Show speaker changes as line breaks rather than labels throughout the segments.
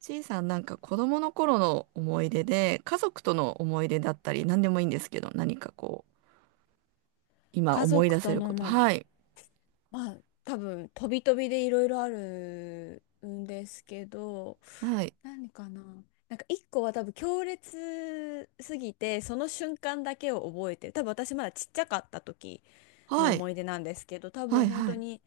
ちいさん、なんか子供の頃の思い出で、家族との思い出だったり、何でもいいんですけど、何かこう、今
家
思い
族
出せ
と
る
の
こと。
思い出。
はい。
まあ、多分、飛び飛びでいろいろあるんですけど、
はい。
何かな。なんか一個は多分強烈すぎて、その瞬間だけを覚えてる。多分私まだちっちゃかった時の
はい。
思い出なんですけど、多
は
分
い。
本
は
当
い。
に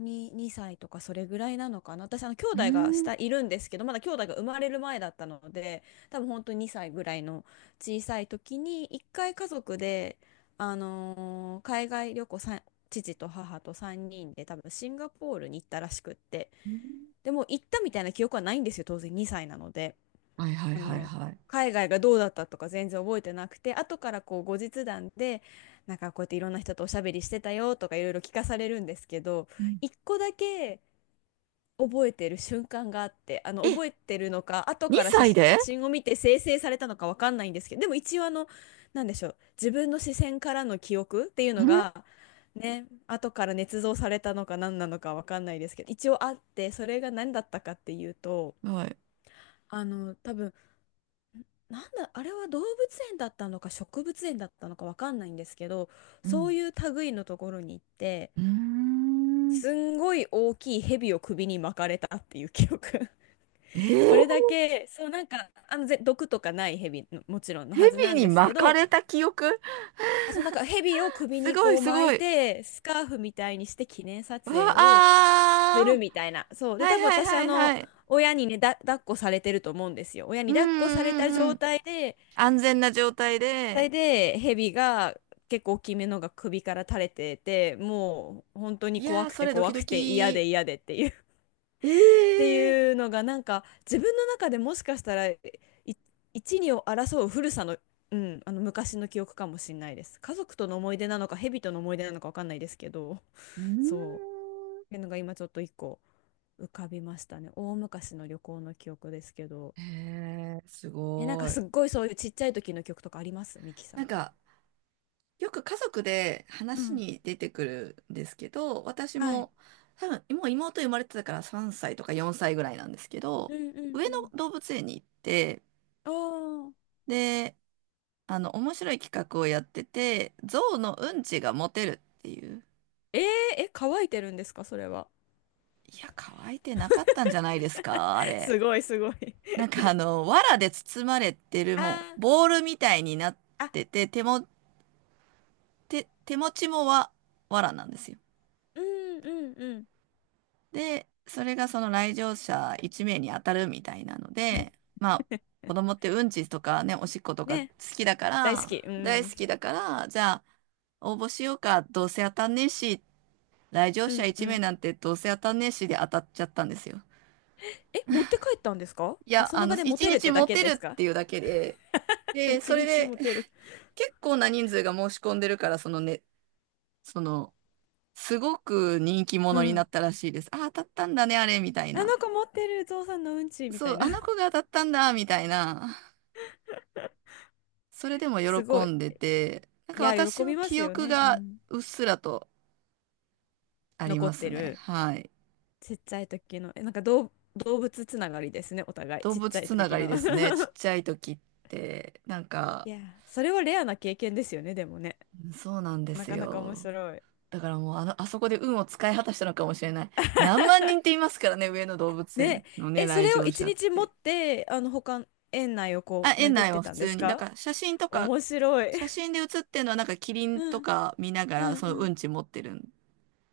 2歳とかそれぐらいなのかな。私、兄
う
弟が
ーん。
下いるんですけど、まだ兄弟が生まれる前だったので、多分本当に2歳ぐらいの小さい時に、一回家族で、海外旅行さん、父と母と3人で多分シンガポールに行ったらしくって。でも行ったみたいな記憶はないんですよ、当然2歳なので。
はい。はい。
あ
はい。
の
はい。
海外がどうだったとか全然覚えてなくて、後からこう後日談で、なんかこうやっていろんな人とおしゃべりしてたよとかいろいろ聞かされるんですけど、
うん。
一個だけ覚えてる瞬間があって、
え、
覚えてるのか後から写
2歳で？
真を見て生成されたのかわかんないんですけど、でも一応、なんでしょう、自分の視線からの記憶っていう
う
の
ん。
がね、後から捏造されたのか何なのかわかんないですけど、一応あって、それが何だったかっていうと、
はい。
あの多分なんだ、あれは動物園だったのか植物園だったのかわかんないんですけど、
う
そう
ん。
いう類のところに行って、
うーん。
すんごい大きい蛇を首に巻かれたっていう記憶。
え
これ
ー、
だけ、そうなんか、あの、毒とかない蛇の、もちろんのはず
蛇
なん
に
ですけ
巻か
ど、
れた記憶？
あ、そうなんか蛇を 首
す
に
ごい、
こう
す
巻
ご
い
い。
て、スカーフみたいにして記念撮
うわ、
影をする
あ
みたいな。そう。
ー。
で、
はい。
多分
は
私、あ
い。はい。
の、
はい。
親にね、だ、抱っこされてると思うんですよ。親
う
に
ん。う
抱っこされ
ん。
た
うんう
状
ん。
態で、
安全な状態
それ
で、
で、ヘビが結構大きめのが首から垂れてて、もう本当に
い
怖
やー、
く
そ
て
れドキ
怖く
ド
て嫌
キ。
で嫌でっていう
え
って
ー、
いうのがなんか自分の中でもしかしたら一二を争う古さの、うん、あの昔の記憶かもしれないです。家族との思い出なのか、ヘビとの思い出なのかわかんないですけど、
うー
そう。
ん。
っていうのが今ちょっと一個浮かびましたね。大昔の旅行の記憶ですけど。
えー、す
え、なんか
ご
す
い。
っごいそういうちっちゃい時の記憶とかありますミキさ
なん
ん。
か、よく家族で
う
話
ん。
に出てくるんですけど、私
はい。
も、多分、もう妹生まれてたから3歳とか4歳ぐらいなんですけど、
うんうん、
上野
うん。
動物園に行って、
おー。
で、あの、面白い企画をやってて、象のうんちがモテるっていう。
えー、え、乾いてるんですか、それは。
いや、乾いてなかったんじゃないですか、あ れ。
すごい、すごい。
なんかあの、藁で包まれてる、も
あ、
う、ボールみたいになっ
ああ、
てて、手も、手持ちも藁なんですよ。
うんうんうん。
で、それがその来場者1名に当たるみたいなので、まあ、子供ってうんちとかね、おしっことか好
ね、
きだか
大好き。
ら、
う
大好
ん。
きだから、じゃあ、応募しようか、どうせ当たんねえし、来場
う
者
んう
1名
ん。
なんてどうせ当たんねえしで当たっちゃったんですよ。
え、持って帰ったんですか、
い
あ、
や、
そ
あ
の
の、
場で持
1
てるっ
日
てだ
モ
け
テる
で
っ
すか？
ていうだけで、で、
一
それ
日中
で、
持てる。
結構な人数が申し込んでるから、そのね、その、すごく人気
う
者にな
ん。
ったらしいです。あ、当たったんだね、あれ、みたい
あの
な。
子持ってるゾウさんのうんちみた
そ
い
う、
な。
あの子 が当たったんだ、みたいな。それでも
すご
喜
い。
んでて、なん
い
か
や、
私
喜
も
びま
記
すよ
憶
ね。う
が
ん。
うっすらとあり
残
ま
っ
す
て
ね。
る。
はい。
ちっちゃい時の。え、なんか動物つながりですね、お互い。
動
ちっちゃ
物
い
つな
時
がり
の。
ですね。ちっ ちゃい時って、なん
い
か、
や、それはレアな経験ですよね、でもね。
そうなんで
な
す
かなか面
よ。
白い。
だからもうあの、あそこで運を使い果たしたのかもしれない。何万人っていますからね、上野動物
ね
園のね、
え、そ
来
れを
場
一
者っ
日持っ
て。
て、あの、他、園内を
あ、
こう、
園
巡っ
内
て
は普
たんで
通
す
に。だ
か？
から写真とか、
面白い。
写 真で写ってるのはなんかキリン
う
と
ん
か見なが
う
ら
ん
その
う
う
ん。
んち持ってるん。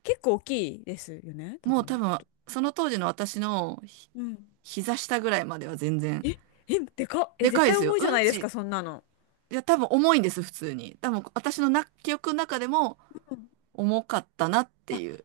結構大きいですよね、多
もう多
分。
分、その当時の私の
うん。
膝下ぐらいまでは全然。
え、え、でかっ。え、
で
絶
かいで
対
すよ。
重いじゃ
うん
ないです
ち、
か、そんなの。
いや多分重いんです、普通に。多分私の記憶の中でも
うん。
重かったなって
あ、
いう。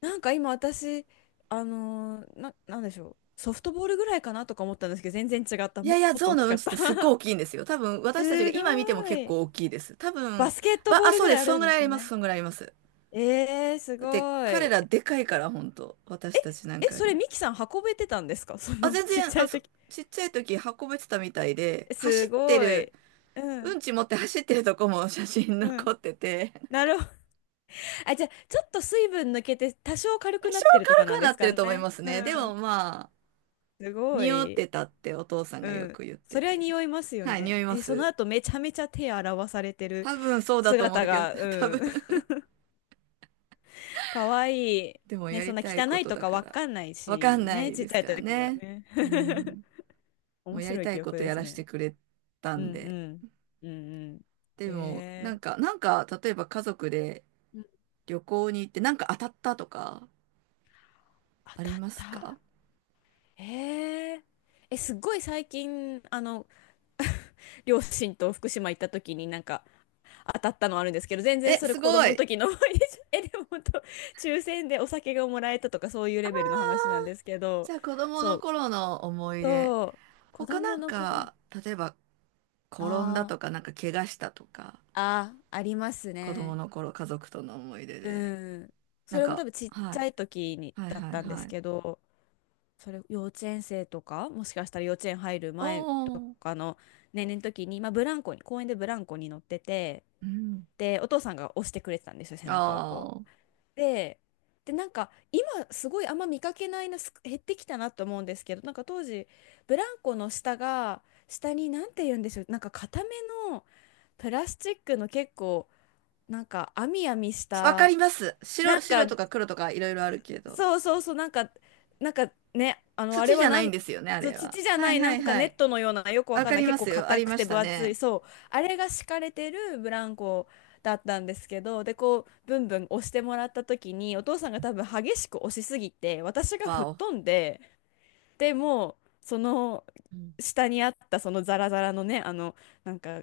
なんか今私、なんでしょう。ソフトボールぐらいかなとか思ったんですけど、全然違った。
いやいや、
もっと
象
大き
のう
か
ん
っ
ちっ
た。
てすっごい 大きいんですよ。多分私たちが
す
今見ても
ご
結
い。
構大きいです。多
バ
分、
スケットボール
そう
ぐ
で
らい
す。
あ
そん
る
ぐ
んで
らいあ
す
り
か
ます。
ね。
そんぐらいあります。
えー、す
だって
ご
彼
い。
らでかいから、本当私たちなん
え、
かよ
そ
り
れ
も。
ミキさん運べてたんですか？ そ
あ、
の
全
ちっち
然、
ゃ
あ、
い
そ、
時。
ちっちゃい時運べてたみたいで、走
す
って
ご
る、
い。う
う
ん。
んち持って走ってるとこも写真
う
残
ん。
ってて、
なるほど。あ、じゃあ、ちょっと水分抜けて多少軽
多
くな
少
ってるとか
軽く
なん
は
で
なっ
す
て
か
ると思い
ね。
ます
う
ね。でも
ん。
まあ、
すご
匂っ
い。
てたってお父さん
う
がよ
ん。
く言って
それは
て。
匂いますよ
はい、匂
ね。
いま
え、その
す。
後めちゃめちゃ手洗わされてる
多分そうだと思うん
姿
だけど、
が、
多
う
分
ん。かわいい。
でも
ね、
や
そん
り
な
たい
汚
こ
い
と
と
だ
か
か
わ
ら、
かんない
わかん
し、
な
ね、
い
ちっ
で
ち
す
ゃい
から
時は
ね。
ね。
うん。もう
面
やり
白い
た
記
いこ
憶
と
で
や
す
らせ
ね。
てくれた
う
ん
んう
で。
ん。うんうん。
でも、な
え
ん
ー、
か、なんか、例えば家族で旅行に行って、なんか当たったとか、
当
あ
た
り
っ
ますか？
た。へえ。え、すっごい最近、あの、両親と福島行った時になんか当たったのあるんですけど、全然
え、
それ
す
子
ご
供の
い。
時の思い出じゃ、え、でも本当、抽選でお酒がもらえたとかそういうレベルの話なんですけ
じ
ど、
ゃあ子供
そ
の
う、
頃の思い出。
そう、子
他な
供
ん
の頃、
か、例えば転んだ
あ
とか、なんか怪我したとか、
あ、ああ、あります
子供
ね。
の頃家族との思い出
う
で。
ん。そ
なん
れも多
か、
分ちっ
は
ちゃ
い。
い時に
はい
だっ
はい
たんで
は
す
い。
けど、それ幼稚園生とかもしかしたら幼稚園入る
お
前と
ー。
かの年齢の時に、まあ、ブランコに公園でブランコに乗ってて、
うん。
でお父さんが押してくれてたんですよ、背中をこ
あ
う。
あ。
で、でなんか今すごいあんま見かけないな、減ってきたなと思うんですけど、なんか当時ブランコの下が、下になんて言うんでしょう、なんか固めのプラスチックの、結構なんか網網し
わか
た、
ります。白、
なんか
白と
ね、
か黒とかいろいろあるけど。
そうそうそう、なんか、なんかね、あの、あれ
土じ
は
ゃな
な
いん
ん、
ですよね、あ
そう
れは。
土じゃ
は
な
い
い、
は
なん
い
か
は
ネ
い。
ットのような、よくわ
わ
かん
か
ない、
り
結
ま
構
すよ。あ
硬
り
く
ま
て
し
分
た
厚い、
ね。
そう、あれが敷かれてるブランコだったんですけど、で、こう、ブンブン押してもらった時に、お父さんが多分激しく押しすぎて、私が
わ
吹っ
お。
飛んで、でもう、その、
うん。
下にあったそのザラザラのね、あの、なんか、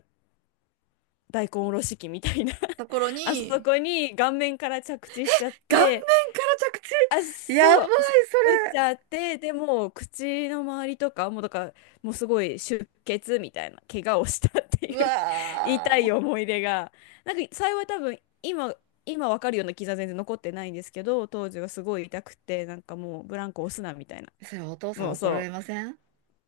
大根おろし器みたいな
と ころ
あそ
に、
こに顔面から着地しちゃっ
顔面
て、
から着
あ、
地やば
そ
い、
う、そ
そ
打っちゃって、でもう口の周りとか、もうだから、もうすごい出血みたいな、怪我をしたって
れ。う
いう 痛
わ
い思い出が、なんか幸い多分、今わかるような傷は全然残ってないんですけど、当時はすごい痛くて、なんかもうブランコ押すなみたいな、
ー。それお父さ
も
ん
う
怒られ
そ
ません？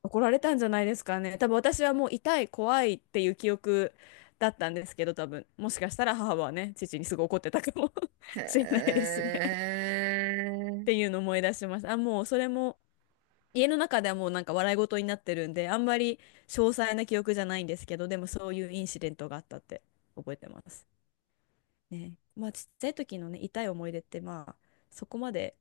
う、怒られたんじゃないですかね。多分私はもう痛い、怖いっていう記憶だったんですけど、多分、もしかしたら母はね、父にすごい怒ってたかも
へ
しれないですね。っ
え。
ていうのを思い出しました。あ、もうそれも家の中ではもうなんか笑い事になってるんで、あんまり詳細な記憶じゃないんですけど、でもそういうインシデントがあったって覚えてます。ね。まあちっちゃい時のね、痛い思い出ってまあそこまで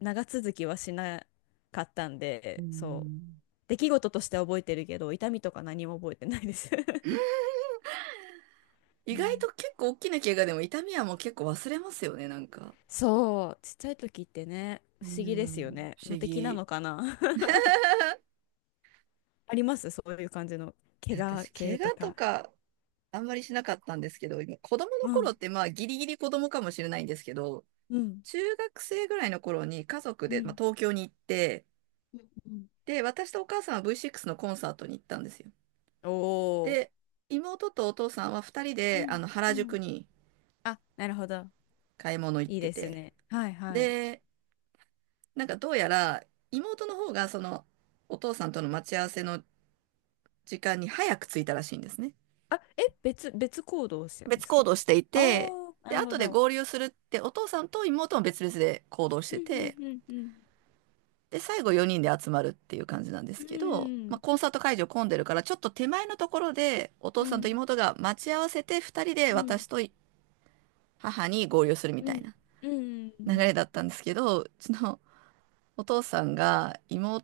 長続きはしなかったん
う
で、そう。
ん。
出来事としては覚えてるけど、痛みとか何も覚えてないです。
意外
ね。
と結構大きな怪我でも痛みはもう結構忘れますよね、なんか。
そう、ちっちゃい時ってね、不
う
思議ですよ
ん、
ね。
不
無
思
敵な
議。
のかな。 ありますそういう感じの怪我
私、怪
系と
我と
か。
かあんまりしなかったんですけど、今子供の
う
頃
ん
ってまあギリギリ子供かもしれないんですけど、
うん。
中学生ぐらいの頃に家族
う
で、まあ、
ん。
東京に行って、
うんうん。
で、私とお母さんは V6 のコンサートに行ったんですよ。
お
で、
ー。
妹とお父さんは2人
う
であ
ん
の
う
原
ん。
宿に
あ、なるほど。
買い物行っ
いい
て
です
て、
ね。はいはい。
で、なんかどうやら妹の方がそのお父さんとの待ち合わせの時間に早く着いたらしいんですね。
あ、え、別行動をしてるん
別
です
行
か？
動してい
あ
て、
あー、な
で、
るほ
後で
ど。
合流するってお父さんと妹も別々で行動し
うん
て
う
て、
んうん、
で、最後4人で集まるっていう感じなんで
う
す
ん。
けど、
う
まあ、
ん。
コンサート会場混んでるから、ちょっと手前のところで、お父
う
さんと
ん
妹が待ち合わせて、2人で
う
私
ん
と母に合流するみ
う
たい
ん。
な
う
流
ん。
れだったんですけど、うちのお父さんが妹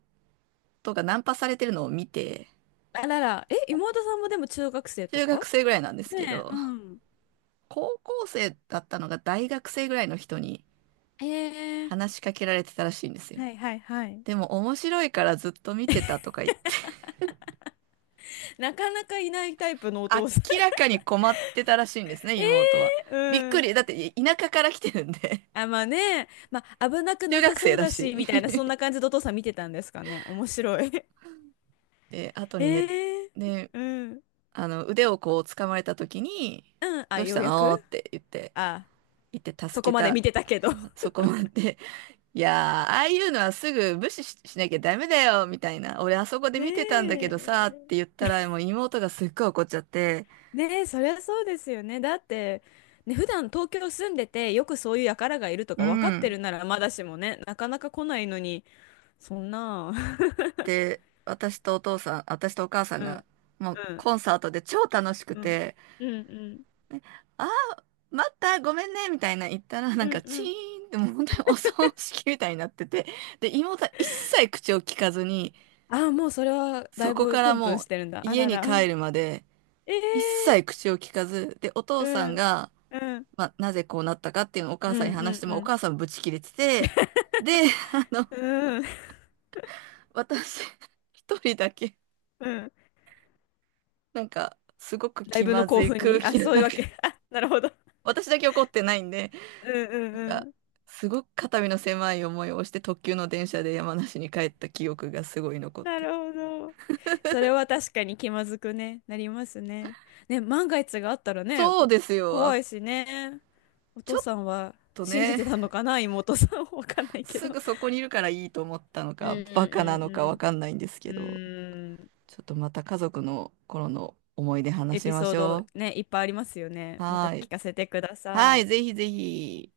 がナンパされてるのを見て、
あらら、え、妹さんもでも中学生と
中
か？
学生ぐらいなんですけ
ねえ、う
ど、
ん。
高校生だったのが大学生ぐらいの人に
え
話しかけられてたらしいんですよ。
え、はいはいはい。
でも面白いからずっと見てたとか言って、
なかなかいないタイプのお父さん。
明らかに困ってたらしいんですね、
え
妹は。
え
びっ
ー、う
く
ん。
り。だって田舎から来てるんで、
あ、まあね、まあ危なく
中
なさ
学
そ
生
う
だ
だ
し。
し、みたいな、そんな感じでお父さん見てたんですかね。面白い。
で、後にね、
ええ、
で、
うん。
あの、腕をこう掴まれた時に、
うん。あ、
どうし
よう
た
やく。
のって言って、
あ、
行って助
そこ
け
まで
た、
見てたけど。
そこまで。いやー、ああいうのはすぐ無視し、しなきゃダメだよ、みたいな。俺あそこ で見てたんだけ
ね
どさ、っ
え。
て言ったら、もう妹がすっごい怒っちゃって、
ねえ、そりゃそうですよね。だって、ね、普段東京住んでて、よくそういう輩がいると
う
か分かって
ん。
るならまだしもね、なかなか来ないのに、そんな。
で、私とお母さん
う
が、
ん、
もう
うん、
コンサートで超楽しく
うん、
て、
うん、うん、
あー、待った、ごめんね、みたいな言ったら、な
う
んか
ん、
チ
う
ー
ん。
ンってもう本当にお葬式みたいになってて、で、妹は一切口を聞かずに、
ああ、もうそれはだ
そ
い
こ
ぶ
か
プ
ら
ンプン
もう
してるんだ。あ
家
ら
に
ら。
帰るまで、一
ええ、
切口を聞かず、で、お父
う
さん
ん、
が、
うん、うん、
まあ、なぜこうなったかっていうのをお
う
母
ん、
さんに話しても、
う
お
ん、
母さんブチ切れてて、で、あの、
うん、
私、一人だけ、
うん。
なんか、すごく
ライ
気
ブの
まず
興
い
奮
空
に、あ、
気の
そういうわ
中、
け。あ、なるほど。
私だけ怒ってないんで、
うん、う
なん
ん、
か、
うん。
すごく肩身の狭い思いをして特急の電車で山梨に帰った記憶がすごい残っ
な
て
る
る。
ほど。それは確かに気まずくね、なりますね。ね、万が一があったらね、
そうですよ。
怖
あ、
いしね。お
ち
父
ょっ
さんは
と
信じ
ね、
てたのかな、妹さん。わかんないけ
す
ど。
ぐそこにいるからいいと思ったの
うん、
か、
う
バカなの
ん、
かわかんないんです
う
け
ん、
ど。
うん。うーん。
ちょっとまた家族の頃の思い出話
エ
し
ピ
ま
ソー
し
ド
ょ
ね、いっぱいありますよ
う。
ね。また
はー
聞
い。
かせてくだ
はー
さ
い、
い。
ぜひぜひ。